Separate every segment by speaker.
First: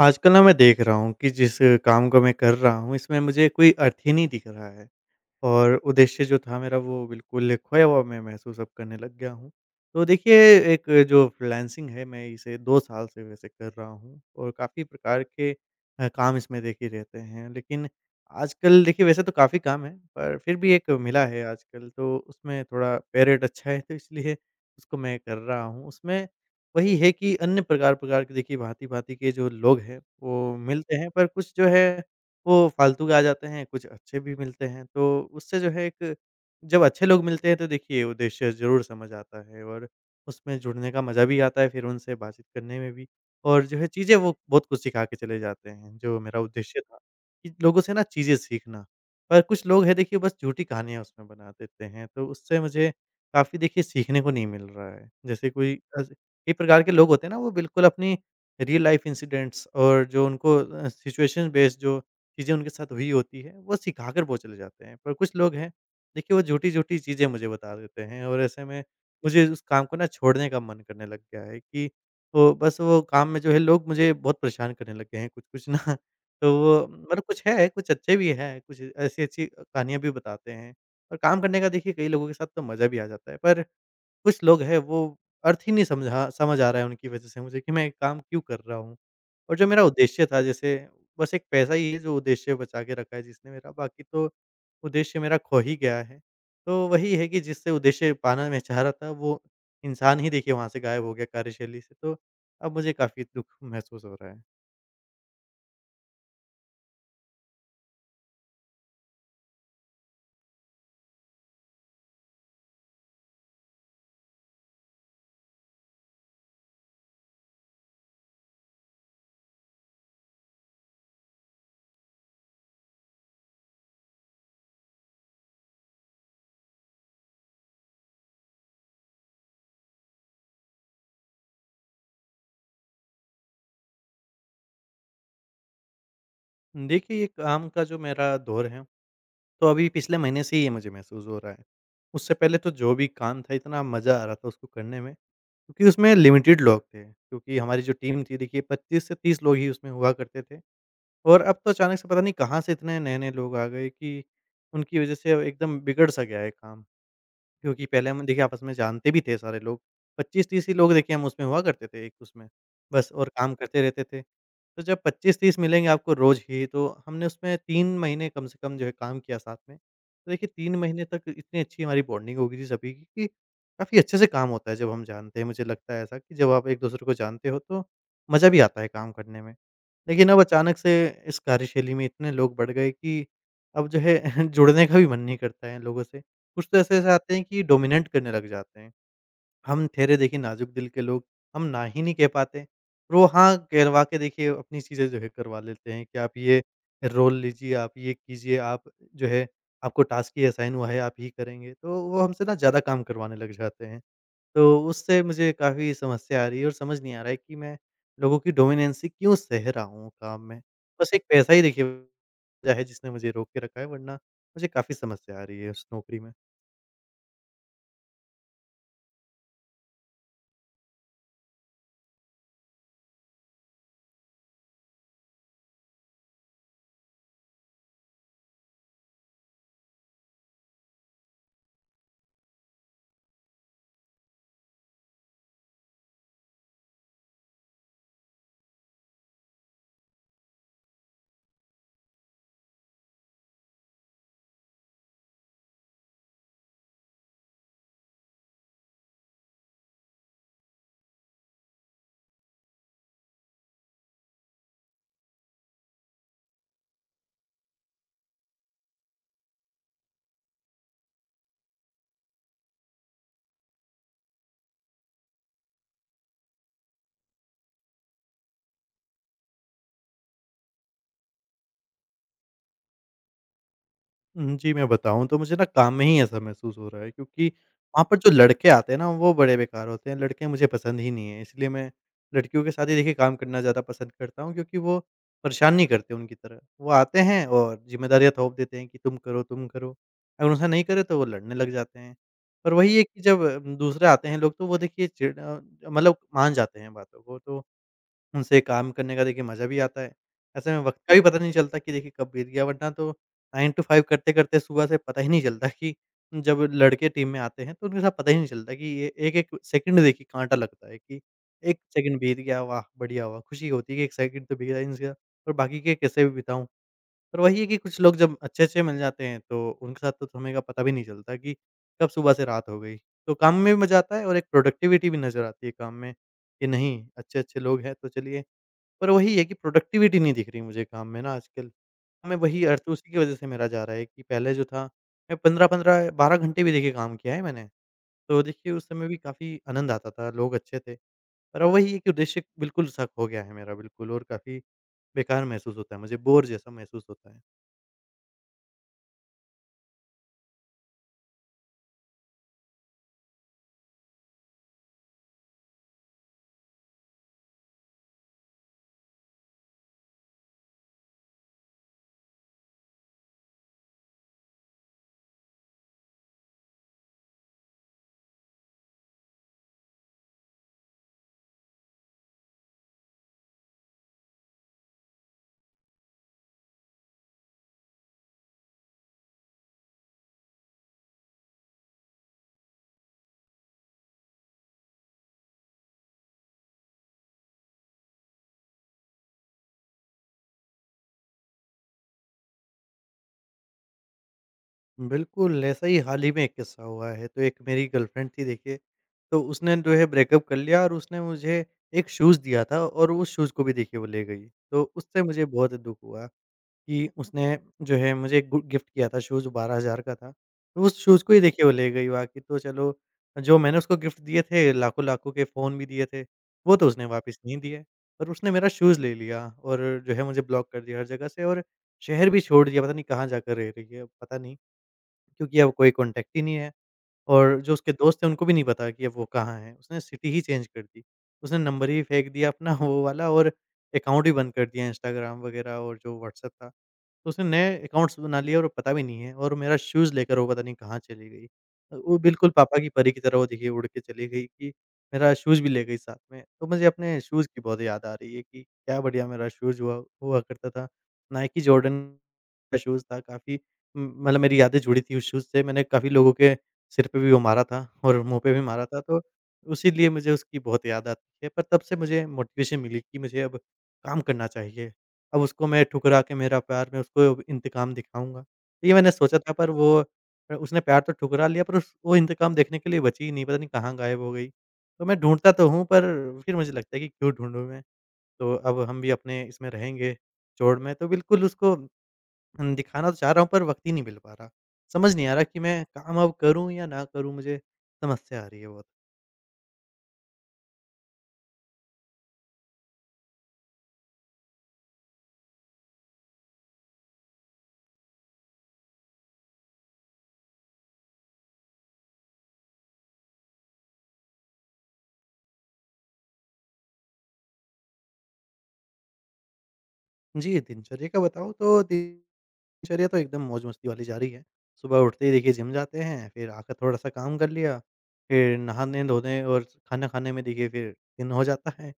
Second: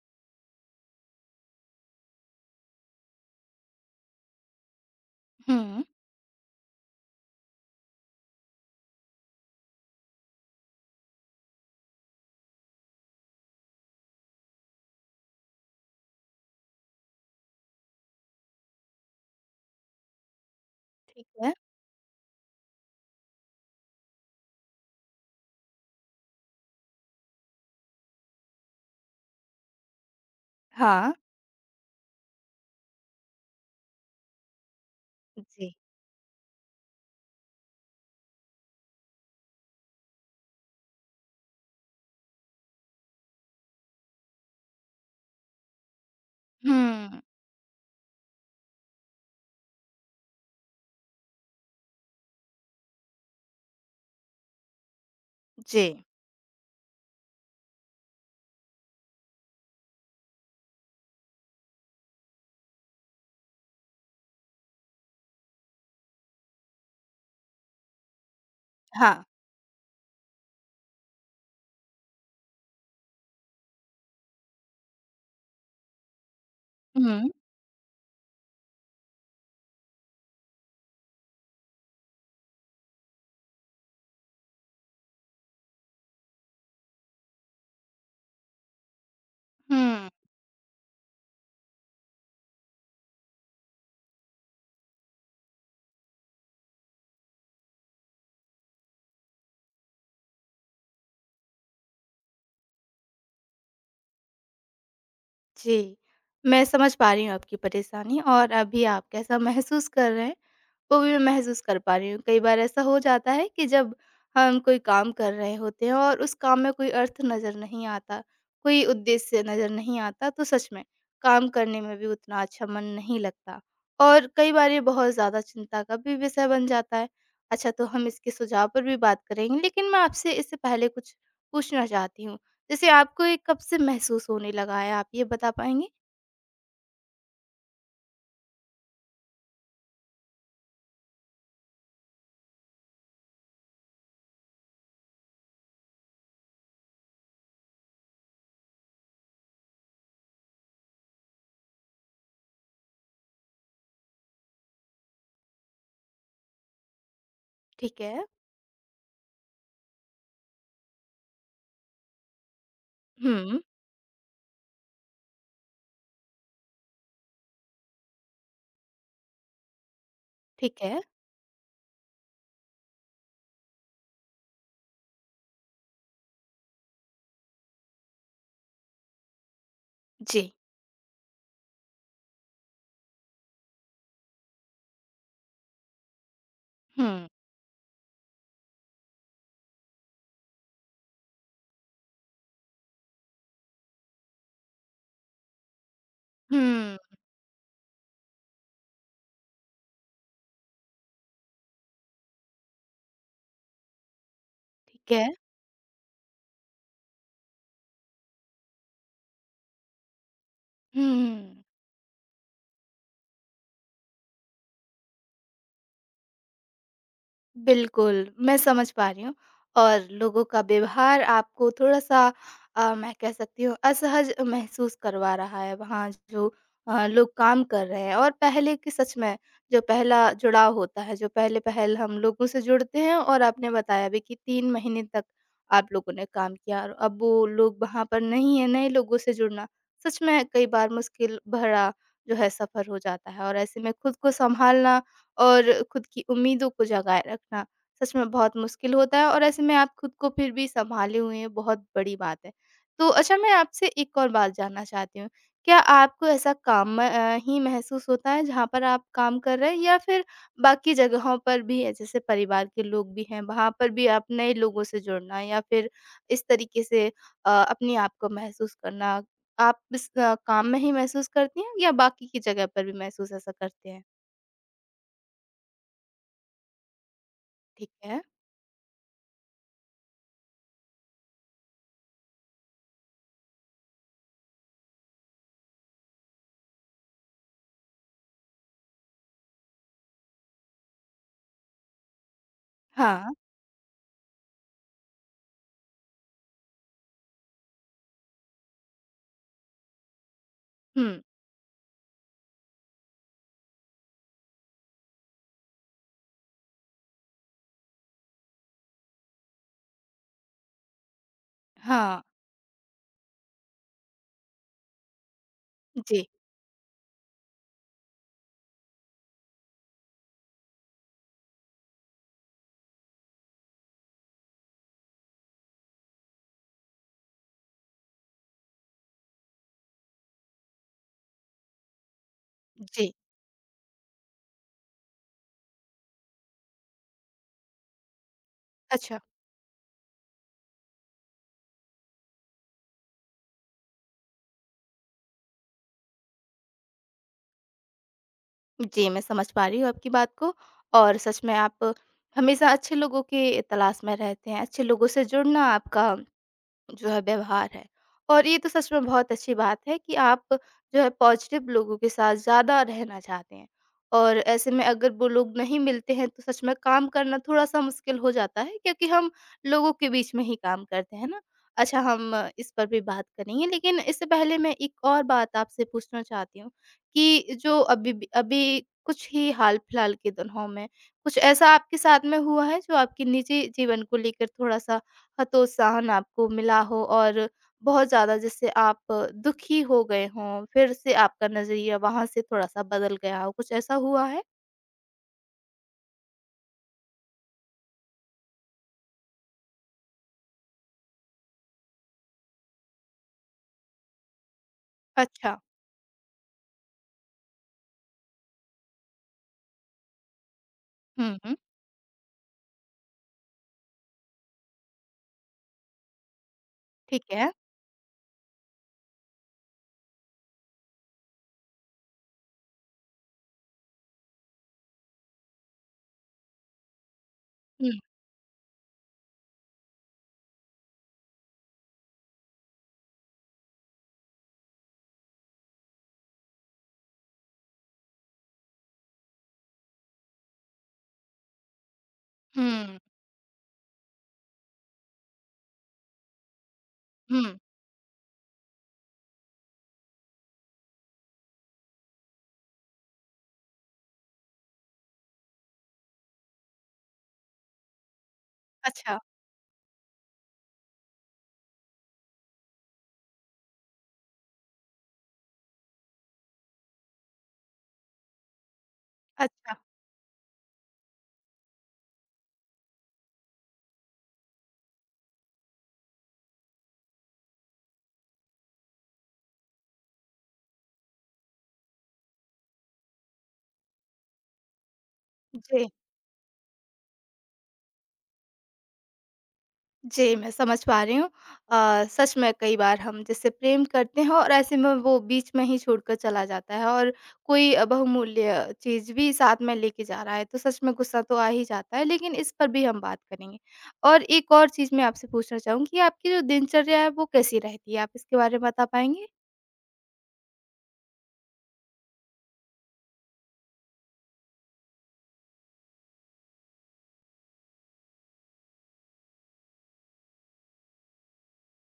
Speaker 1: आजकल ना मैं देख रहा हूँ कि जिस काम को मैं कर रहा हूँ इसमें मुझे कोई अर्थ ही नहीं दिख रहा है। और
Speaker 2: हुँ।
Speaker 1: उद्देश्य जो था मेरा वो बिल्कुल खोया हुआ मैं महसूस अब करने लग गया हूँ। तो देखिए, एक जो फ्रीलांसिंग है मैं इसे 2 साल से वैसे कर रहा हूँ और काफ़ी प्रकार के काम इसमें देखिए रहते हैं। लेकिन आजकल देखिए वैसे तो काफ़ी काम है, पर फिर भी एक मिला है
Speaker 2: है,
Speaker 1: आजकल, तो उसमें थोड़ा पे रेट अच्छा है, तो इसलिए उसको मैं कर रहा हूँ। उसमें वही है कि अन्य प्रकार-प्रकार के देखिए भाँति-भाँति के जो लोग हैं वो मिलते हैं,
Speaker 2: हाँ।
Speaker 1: पर कुछ जो है वो फालतू के आ जाते हैं, कुछ अच्छे भी मिलते हैं। तो उससे जो
Speaker 2: जी।
Speaker 1: है एक, जब अच्छे लोग मिलते हैं तो देखिए उद्देश्य ज़रूर समझ आता है और उसमें जुड़ने का मज़ा भी आता है फिर उनसे बातचीत करने में भी। और जो है चीज़ें वो बहुत कुछ सिखा के चले जाते हैं, जो मेरा उद्देश्य था
Speaker 2: हुँ,
Speaker 1: कि लोगों से ना चीज़ें सीखना। पर कुछ लोग हैं देखिए बस झूठी कहानियाँ उसमें बना देते हैं, तो उससे मुझे काफ़ी देखिए सीखने को नहीं मिल रहा है। जैसे कोई
Speaker 2: जी,
Speaker 1: कई प्रकार के लोग होते हैं ना, वो बिल्कुल अपनी रियल लाइफ़ इंसिडेंट्स और जो उनको सिचुएशन बेस्ड जो चीज़ें उनके साथ हुई होती है, वो सिखा कर वो चले जाते हैं। पर कुछ लोग हैं, देखिए वो झूठी-झूठी चीज़ें मुझे बता देते हैं और ऐसे में
Speaker 2: हाँ।
Speaker 1: मुझे उस काम को ना छोड़ने का मन करने लग गया है कि वो बस वो काम में जो है लोग मुझे बहुत परेशान करने लग गए हैं कुछ-कुछ ना। तो वो मतलब
Speaker 2: हुँ,
Speaker 1: कुछ है, कुछ अच्छे भी हैं, कुछ ऐसी-अच्छी कहानियाँ भी बताते हैं और काम करने का देखिए कई लोगों के साथ तो मज़ा भी आ जाता है। पर कुछ लोग हैं वो अर्थ ही नहीं समझ आ रहा है उनकी वज़ह से मुझे कि मैं काम क्यों कर रहा हूँ? और जो मेरा
Speaker 2: हुँ,
Speaker 1: उद्देश्य था जैसे बस एक पैसा ही है जो उद्देश्य बचा के रखा है जिसने मेरा, बाकी तो उद्देश्य मेरा खो ही गया है। तो वही है कि जिससे उद्देश्य पाना मैं चाह रहा था वो इंसान ही देखिए वहाँ से गायब हो गया कार्यशैली से, तो अब मुझे काफ़ी दुःख महसूस हो रहा है।
Speaker 2: जी। मैं समझ पा रही हूँ आपकी परेशानी और अभी आप कैसा महसूस कर रहे हैं। वो भी मैं महसूस कर पा रही हूँ। कई बार ऐसा हो जाता है कि जब हम कोई काम कर रहे होते हैं और उस काम में कोई अर्थ नज़र नहीं आता, कोई उद्देश्य नज़र नहीं आता, तो सच में काम करने में भी उतना अच्छा मन नहीं लगता और कई बार ये बहुत ज़्यादा चिंता का भी विषय बन जाता है। अच्छा तो हम इसके सुझाव पर भी बात करेंगे, लेकिन मैं आपसे इससे पहले कुछ पूछना चाहती हूँ। जैसे आपको ये कब से महसूस होने लगा है, आप ये बता पाएँगे?
Speaker 1: देखिए ये काम का जो मेरा दौर है, तो अभी पिछले महीने से ही ये मुझे महसूस हो रहा है। उससे पहले तो जो भी काम था इतना मज़ा आ रहा था उसको करने में, क्योंकि उसमें लिमिटेड लोग थे, क्योंकि हमारी जो टीम थी देखिए 25 से 30 लोग ही उसमें हुआ करते थे। और अब तो अचानक से पता नहीं कहाँ से इतने नए-नए लोग आ गए कि उनकी वजह से अब एकदम बिगड़ सा गया है काम। क्योंकि
Speaker 2: ठीक
Speaker 1: पहले
Speaker 2: है।
Speaker 1: हम देखिए आपस में जानते भी थे सारे लोग, 25-30 ही लोग देखिए हम उसमें हुआ करते थे एक उसमें, बस और काम
Speaker 2: हुँ,
Speaker 1: करते रहते थे। तो जब 25-30 मिलेंगे आपको रोज़ ही, तो हमने उसमें 3 महीने कम से कम जो है काम किया साथ में। तो देखिए 3
Speaker 2: ठीक है।
Speaker 1: महीने तक इतनी अच्छी हमारी बॉन्डिंग हो गई थी सभी की कि काफ़ी अच्छे से काम होता है जब हम जानते हैं, मुझे लगता है ऐसा कि जब आप एक-दूसरे को जानते हो तो मज़ा भी आता है काम करने में। लेकिन अब
Speaker 2: जी।
Speaker 1: अचानक से इस कार्यशैली में इतने लोग बढ़ गए कि अब जो है जुड़ने का भी मन नहीं करता है इन लोगों से। कुछ तो ऐसे ऐसे
Speaker 2: हुँ,
Speaker 1: आते हैं कि डोमिनेट करने लग जाते हैं। हम ठहरे देखिए नाज़ुक दिल के लोग, हम ना ही नहीं कह पाते। और वो हाँ कहलवा के देखिए अपनी चीज़ें जो है करवा लेते हैं कि आप ये
Speaker 2: हुँ,
Speaker 1: रोल लीजिए, आप ये कीजिए, आप जो है आपको टास्क ही असाइन हुआ है, आप ही करेंगे। तो वो हमसे ना ज़्यादा काम करवाने लग जाते हैं। तो
Speaker 2: ठीक
Speaker 1: उससे
Speaker 2: है।
Speaker 1: मुझे काफ़ी समस्या आ रही है और समझ नहीं आ रहा है कि मैं लोगों की डोमिनेंसी क्यों सह रहा हूँ काम में। बस एक पैसा ही
Speaker 2: हुँ,
Speaker 1: देखिए वजह है जिसने मुझे रोक के रखा है, वरना मुझे काफ़ी समस्या आ रही है उस नौकरी में।
Speaker 2: बिल्कुल, मैं समझ पा रही हूँ और लोगों का व्यवहार आपको थोड़ा-सा मैं कह सकती हूँ असहज महसूस करवा रहा है, वहाँ जो लोग काम कर रहे हैं और पहले की सच में जो पहला जुड़ाव होता है, जो पहले-पहल हम लोगों से जुड़ते हैं और आपने बताया भी कि 3 महीने तक आप लोगों ने काम किया और अब वो लोग वहाँ पर नहीं हैं, नए लोगों से जुड़ना सच में कई बार मुश्किल भरा जो है सफ़र हो जाता है और ऐसे में खुद को सँभालना और खुद की उम्मीदों को जगाए रखना सच में बहुत मुश्किल होता है और ऐसे में आप खुद को फिर भी संभाले हुए हैं, बहुत बड़ी बात है। तो अच्छा मैं आपसे एक और बात जानना चाहती हूँ, क्या आपको ऐसा काम में, ही महसूस होता है जहाँ पर आप काम कर रहे हैं या फिर बाकी जगहों पर भी है जैसे परिवार के लोग भी हैं, वहाँ पर भी आप नए लोगों से जुड़ना या फिर इस तरीके से अपने आप को महसूस करना, आप इस काम में ही महसूस करती हैं या बाकी की जगह पर भी महसूस ऐसा करते हैं?
Speaker 1: जी, मैं बताऊँ तो मुझे ना काम में ही ऐसा महसूस हो रहा है, क्योंकि
Speaker 2: ठीक
Speaker 1: वहाँ पर
Speaker 2: है।
Speaker 1: जो लड़के आते हैं ना, वो बड़े बेकार होते हैं, लड़के मुझे पसंद ही नहीं हैं। इसलिए मैं लड़कियों के साथ ही देखिए काम करना ज़्यादा पसंद करता हूँ, क्योंकि वो परेशान नहीं करते उनकी तरह। वो आते हैं और ज़िम्मेदारियाँ थोप देते हैं कि तुम करो, तुम करो। अगर ऐसा नहीं करे तो वो लड़ने लग जाते हैं। पर वही है कि
Speaker 2: हाँ,
Speaker 1: जब दूसरे आते हैं लोग तो वो देखिए चिढ़, मतलब मान जाते हैं बातों को, तो उनसे काम करने का देखिए मज़ा भी आता है। ऐसे में वक़्त का भी
Speaker 2: हुँ,
Speaker 1: पता नहीं चलता कि देखिए कब बीत गया, वरना तो 9 टू 5 करते-करते सुबह से पता ही नहीं चलता कि जब लड़के टीम में आते हैं तो उनके साथ पता ही नहीं चलता कि ये एक-एक सेकंड देखिए काँटा लगता है कि 1 सेकंड
Speaker 2: हाँ,
Speaker 1: बीत गया, वाह! बढ़िया हुआ। खुशी होती है कि 1 सेकंड तो बीता इनसे, और बाकी के कैसे
Speaker 2: जी,
Speaker 1: भी बिताऊँ। पर वही है कि कुछ लोग जब अच्छे-अच्छे मिल जाते हैं तो उनके साथ तो समय का पता भी नहीं चलता कि कब सुबह से रात हो गई। तो काम में भी मज़ा आता है और एक प्रोडक्टिविटी भी नज़र आती है काम में कि नहीं, अच्छे-अच्छे लोग हैं तो चलिए। पर वही है कि प्रोडक्टिविटी नहीं दिख रही मुझे काम में ना आजकल। मैं वही तो उसी
Speaker 2: जी।
Speaker 1: की वज़ह से मेरा जा रहा है कि पहले जो था, मैं 15-15 12 घंटे भी देखिए काम किया है मैंने। तो देखिए उस समय भी
Speaker 2: अच्छा,
Speaker 1: काफ़ी आनंद आता था, लोग अच्छे थे। पर अब वही है कि उद्देश्य बिल्कुल सा खो गया है मेरा बिल्कुल, और काफ़ी बेकार महसूस होता है मुझे, बोर जैसा महसूस होता है।
Speaker 2: जी, मैं समझ पा रही हूँ आपकी बात को और सच में आप हमेशा अच्छे लोगों की तलाश में रहते हैं, अच्छे लोगों से जुड़ना आपका जो है व्यवहार है। और ये तो सच में बहुत अच्छी बात है कि आप जो है पॉज़िटिव लोगों के साथ ज़्यादा रहना चाहते हैं। और ऐसे में अगर वो लोग नहीं मिलते हैं तो सच में काम करना थोड़ा-सा मुश्किल हो जाता है क्योंकि हम लोगों के बीच में ही काम करते हैं ना। अच्छा हम इस पर भी बात करेंगे लेकिन इससे पहले मैं एक और बात आपसे पूछना चाहती हूँ कि जो अभी कुछ ही हाल-फिलहाल के दिनों में कुछ ऐसा आपके साथ में हुआ है जो आपके निजी जीवन को लेकर थोड़ा-सा हतोत्साहन आपको मिला हो और बहुत ज़्यादा जैसे आप दुखी हो गए हों, फिर से आपका नज़रिया वहाँ से थोड़ा-सा बदल गया हो, कुछ ऐसा हुआ है?
Speaker 1: बिल्कुल, ऐसा ही हाल ही में एक किस्सा हुआ है। तो एक मेरी गर्लफ्रेंड थी देखिए, तो उसने जो है ब्रेकअप कर लिया और उसने मुझे एक शूज़ दिया था और उस शूज़ को भी देखिए वो ले गई। तो उससे मुझे
Speaker 2: अच्छा।
Speaker 1: बहुत दुःख हुआ। कि उसने जो है मुझे गु गिफ्ट किया था शूज़ 12,000 का था। तो उस शूज़ को
Speaker 2: हुँ,
Speaker 1: ही
Speaker 2: हुँ।
Speaker 1: देखिए वो ले गई, बाकी तो चलो, जो मैंने उसको गिफ्ट दिए थे लाखों-लाखों के फ़ोन भी दिए थे, वो तो उसने
Speaker 2: ठीक
Speaker 1: वापस
Speaker 2: है।
Speaker 1: नहीं दिए। पर उसने मेरा शूज़ ले लिया और जो है मुझे ब्लॉक कर दिया हर जगह से और शहर भी छोड़ दिया, पता नहीं कहाँ जाकर रह रही है अब, पता नहीं, क्योंकि अब कोई कॉन्टैक्ट ही नहीं है और जो
Speaker 2: हुँ,
Speaker 1: उसके दोस्त हैं उनको भी नहीं पता कि अब वो कहाँ है। उसने सिटी ही चेंज कर दी। उसने नंबर ही फेंक दिया अपना वो वाला, और अकाउंट भी बंद कर दिया इंस्टाग्राम वगैरह और जो व्हाट्सएप था। तो उसने नए अकाउंट्स बना लिए और पता भी नहीं है और मेरा शूज़ लेकर वो पता नहीं कहाँ चली गई। वो बिल्कुल पापा की
Speaker 2: हुँ,
Speaker 1: परी की तरह वो देखिए उड़ के चली गई कि मेरा शूज़ भी ले गई साथ में। तो मुझे अपने
Speaker 2: हुँ।
Speaker 1: शूज़ की बहुत याद आ रही है कि क्या बढ़िया मेरा शूज़ हुआ हुआ करता था। नाइकी जॉर्डन का शूज़ था काफ़ी मतलब मेरी यादें जुड़ी थी उस शूज़ से, मैंने काफ़ी लोगों के सिर पे भी वो मारा था और मुँह पे भी मारा था,
Speaker 2: अच्छा,
Speaker 1: तो उसी लिए मुझे उसकी बहुत याद आती है। पर तब से मुझे मोटिवेशन मिली कि मुझे अब काम करना चाहिए, अब उसको मैं ठुकरा के, मेरा प्यार, मैं उसको अब इंतकाम दिखाऊँगा। तो ये मैंने सोचा था, पर
Speaker 2: अच्छा।
Speaker 1: वो उसने प्यार तो ठुकरा लिया, पर उस वो इंतकाम देखने के लिए बची ही नहीं, पता नहीं कहाँ गायब हो गई। तो मैं ढूँढता तो हूँ, पर फिर मुझे लगता है कि क्यों ढूँढूँ मैं, तो अब हम भी अपने इसमें रहेंगे, जोड़ में, तो बिल्कुल उसको दिखाना तो चाह रहा हूँ, पर वक़्त ही नहीं मिल पा रहा। समझ नहीं आ रहा कि मैं
Speaker 2: जी।
Speaker 1: काम अब करूँ या ना करूँ, मुझे समस्या आ रही है बहुत।
Speaker 2: जी, मैं समझ पा रही हूँ। सच में कई बार हम जिससे प्रेम करते हैं और ऐसे में वो बीच में ही छोड़कर चला जाता है और कोई बहुमूल्य चीज़ भी साथ में लेके जा रहा है, तो सच में गुस्सा तो आ ही जाता है, लेकिन इस पर भी हम बात करेंगे। और एक और चीज़ मैं आपसे पूछना चाहूँगी, आपकी जो दिनचर्या है वो कैसी रहती है? आप इसके बारे में बता पाएँगे?
Speaker 1: जी, दिनचर्या का बताऊँ तो दिनचर्या तो एकदम मौज-मस्ती वाली जा रही है। सुबह उठते ही देखिए जिम जाते हैं, फिर आकर थोड़ा-सा काम कर लिया, फिर नहाने-धोने और खाना खाने में देखिए फिर दिन हो जाता है।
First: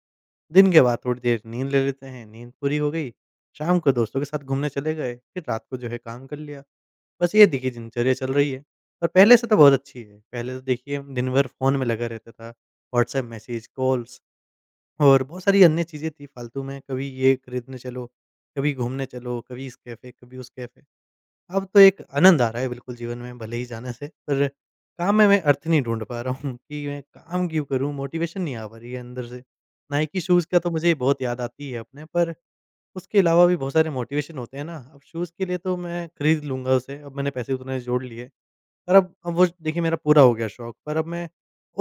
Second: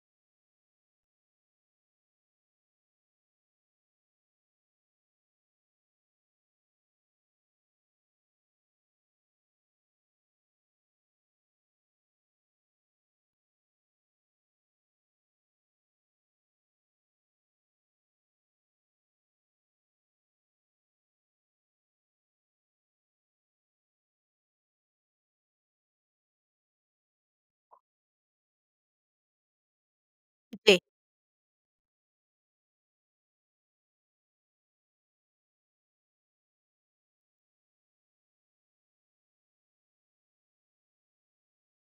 Speaker 1: दिन के बाद थोड़ी देर नींद ले लेते हैं, नींद पूरी हो गई, शाम को दोस्तों के साथ घूमने चले गए, फिर रात को जो है काम कर लिया। बस ये देखिए दिनचर्या चल रही है और पहले से तो बहुत अच्छी है। पहले तो देखिए दिन भर फ़ोन में लगा रहता था, व्हाट्सएप मैसेज, कॉल्स और बहुत सारी अन्य चीज़ें थी फालतू में, कभी ये खरीदने चलो, कभी घूमने चलो, कभी इस कैफ़े, कभी उस कैफ़े। अब तो एक आनंद आ रहा है बिल्कुल जीवन में भले ही जाने से, पर काम में मैं अर्थ नहीं ढूँढ पा रहा हूँ कि मैं काम क्यों करूँ? मोटिवेशन नहीं आ पा रही है अंदर से। नाइकी शूज़ का तो
Speaker 2: जी।
Speaker 1: मुझे बहुत याद आती है अपने, पर उसके अलावा भी बहुत सारे मोटिवेशन होते हैं ना, अब शूज़ के लिए तो मैं खरीद लूँगा उसे, अब मैंने पैसे उतने जोड़ लिए। और अब वो देखिए मेरा पूरा हो गया शौक, पर अब मैं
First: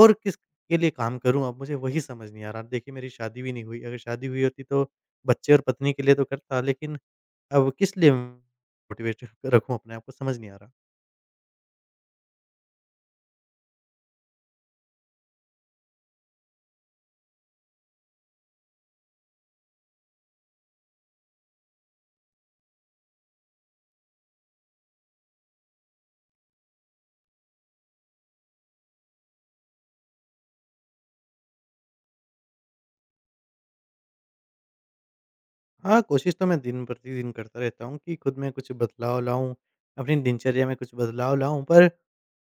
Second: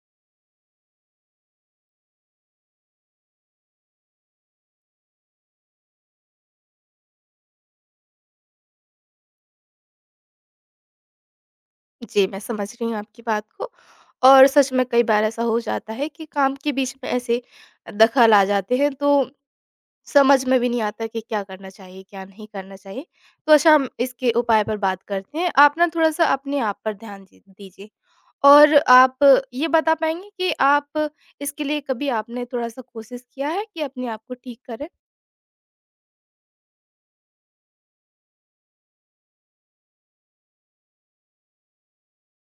Speaker 1: और किसके लिए काम करूँ, अब मुझे वही समझ नहीं आ रहा। देखिए मेरी शादी भी नहीं हुई, अगर शादी हुई होती तो बच्चे और पत्नी के लिए तो करता, लेकिन अब किस लिए मोटिवेट रखूँ अपने आप को, समझ नहीं आ रहा।
Speaker 2: जी, मैं समझ रही हूँ आपकी बात को और सच में कई बार ऐसा हो जाता है कि काम के बीच में ऐसे दखल आ जाते हैं तो समझ में भी नहीं आता कि क्या करना चाहिए, क्या नहीं करना चाहिए। तो अच्छा हम इसके उपाय पर बात करते हैं। आप ना थोड़ा-सा अपने आप पर ध्यान जी दीजिए और आप ये बता पाएँगे कि आप इसके लिए कभी आपने थोड़ा-सा कोशिश किया है कि अपने आप को ठीक करें?
Speaker 1: हाँ, कोशिश तो मैं दिन प्रतिदिन करता रहता हूँ कि खुद में कुछ बदलाव लाऊँ, अपनी दिनचर्या में कुछ बदलाव लाऊँ, पर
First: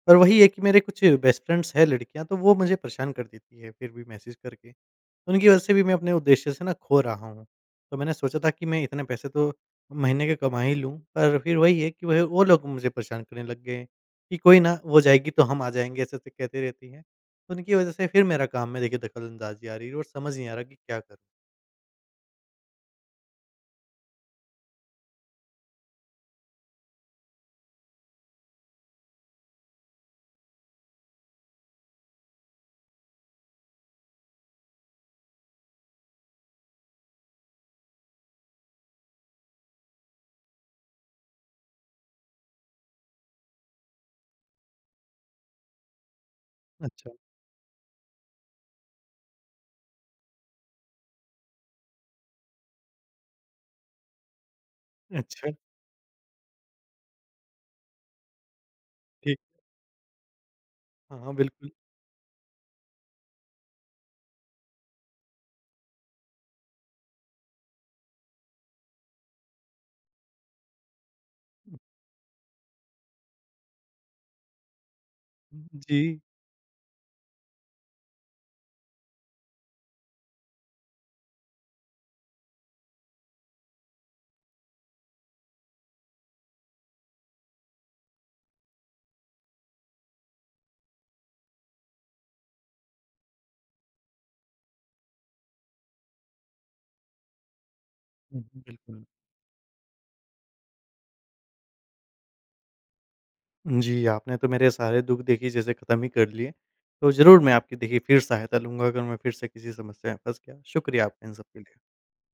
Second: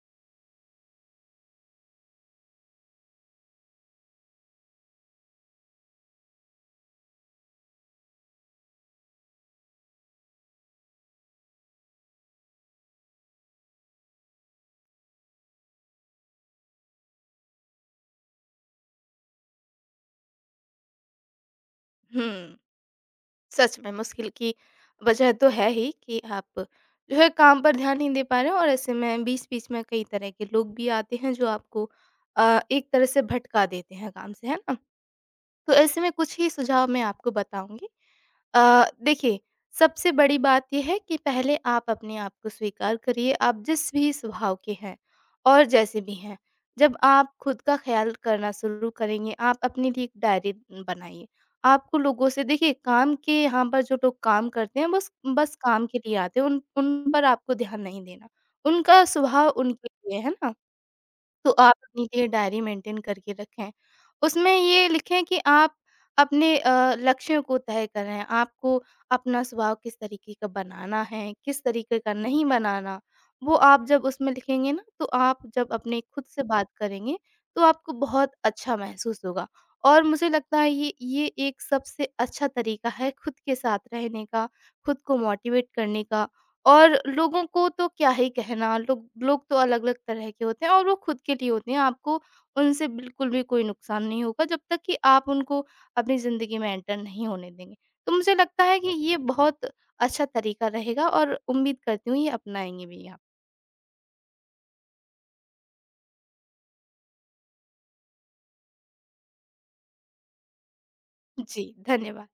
Speaker 1: पर वही है कि मेरे कुछ बेस्ट फ्रेंड्स हैं लड़कियाँ, तो वो मुझे परेशान कर देती है फिर भी मैसेज करके। तो उनकी वजह से भी मैं अपने उद्देश्य से ना खो रहा हूँ। तो मैंने सोचा था कि मैं इतने पैसे तो महीने के कमा ही लूँ, पर फिर वही है कि वह वो लोग मुझे परेशान करने लग गए, कि कोई ना वो जाएगी तो हम आ जाएँगे, ऐसे-ऐसे कहती रहती हैं। तो उनकी वजह से फिर मेरा काम में देखिए दखलअंदाज़ी आ रही है और समझ नहीं आ रहा कि क्या करूँ?
Speaker 2: हुँ, सच में मुश्किल की वजह तो है ही कि आप जो है काम पर ध्यान नहीं दे पा रहे हो और ऐसे में बीच-बीच में कई तरह के लोग भी आते हैं जो आपको एक तरह से भटका देते हैं काम से, है ना? तो ऐसे में कुछ ही सुझाव मैं आपको बताऊँगी। देखिए, सबसे बड़ी बात ये है कि पहले आप अपने आप को स्वीकार करिए, आप जिस भी स्वभाव के हैं और जैसे भी हैं। जब
Speaker 1: अच्छा,
Speaker 2: आप खुद का ख़्याल करना शुरू करेंगे, आप अपने लिए एक डायरी बनाइए। आपको लोगों से देखिए, काम के यहाँ पर जो लोग काम करते हैं, बस
Speaker 1: अच्छा,
Speaker 2: बस काम के लिए आते हैं, उन उन पर आपको ध्यान नहीं देना। उनका
Speaker 1: ठीक।
Speaker 2: स्वभाव उनके लिए है ना?
Speaker 1: हाँ, हाँ,
Speaker 2: तो
Speaker 1: बिल्कुल।
Speaker 2: आप अपनी लिए डायरी मेंटेन करके रखें। उसमें ये लिखें कि आप अपने लक्ष्यों को तय करें। आपको अपना स्वभाव किस तरीके का बनाना है, किस तरीके का नहीं बनाना, वो आप जब उसमें लिखेंगे ना, तो आप जब
Speaker 1: जी,
Speaker 2: अपने खुद से बात करेंगे, तो आपको बहुत अच्छा महसूस होगा। और मुझे लगता है ये एक सबसे अच्छा तरीका है खुद के साथ रहने का, खुद को मोटिवेट करने का और लोगों को तो क्या ही कहना, लोग लोग तो अलग-अलग तरह के होते हैं और वो खुद के लिए होते हैं, आपको उनसे बिल्कुल भी कोई नुकसान नहीं होगा जब तक कि आप उनको अपनी ज़िंदगी में एंटर नहीं होने देंगे। तो मुझे लगता है कि
Speaker 1: बिल्कुल।
Speaker 2: ये बहुत अच्छा तरीका रहेगा और उम्मीद करती हूँ ये अपनाएँगे भी आप।
Speaker 1: जी, आपने तो मेरे सारे दुःख देखिए जैसे ख़त्म ही कर लिए। तो ज़रूर मैं आपकी देखिए फिर सहायता लूँगा अगर मैं फिर से किसी समस्या में फँस गया। शुक्रिया आपका इन सब के
Speaker 2: जी,
Speaker 1: लिए।
Speaker 2: धन्यवाद।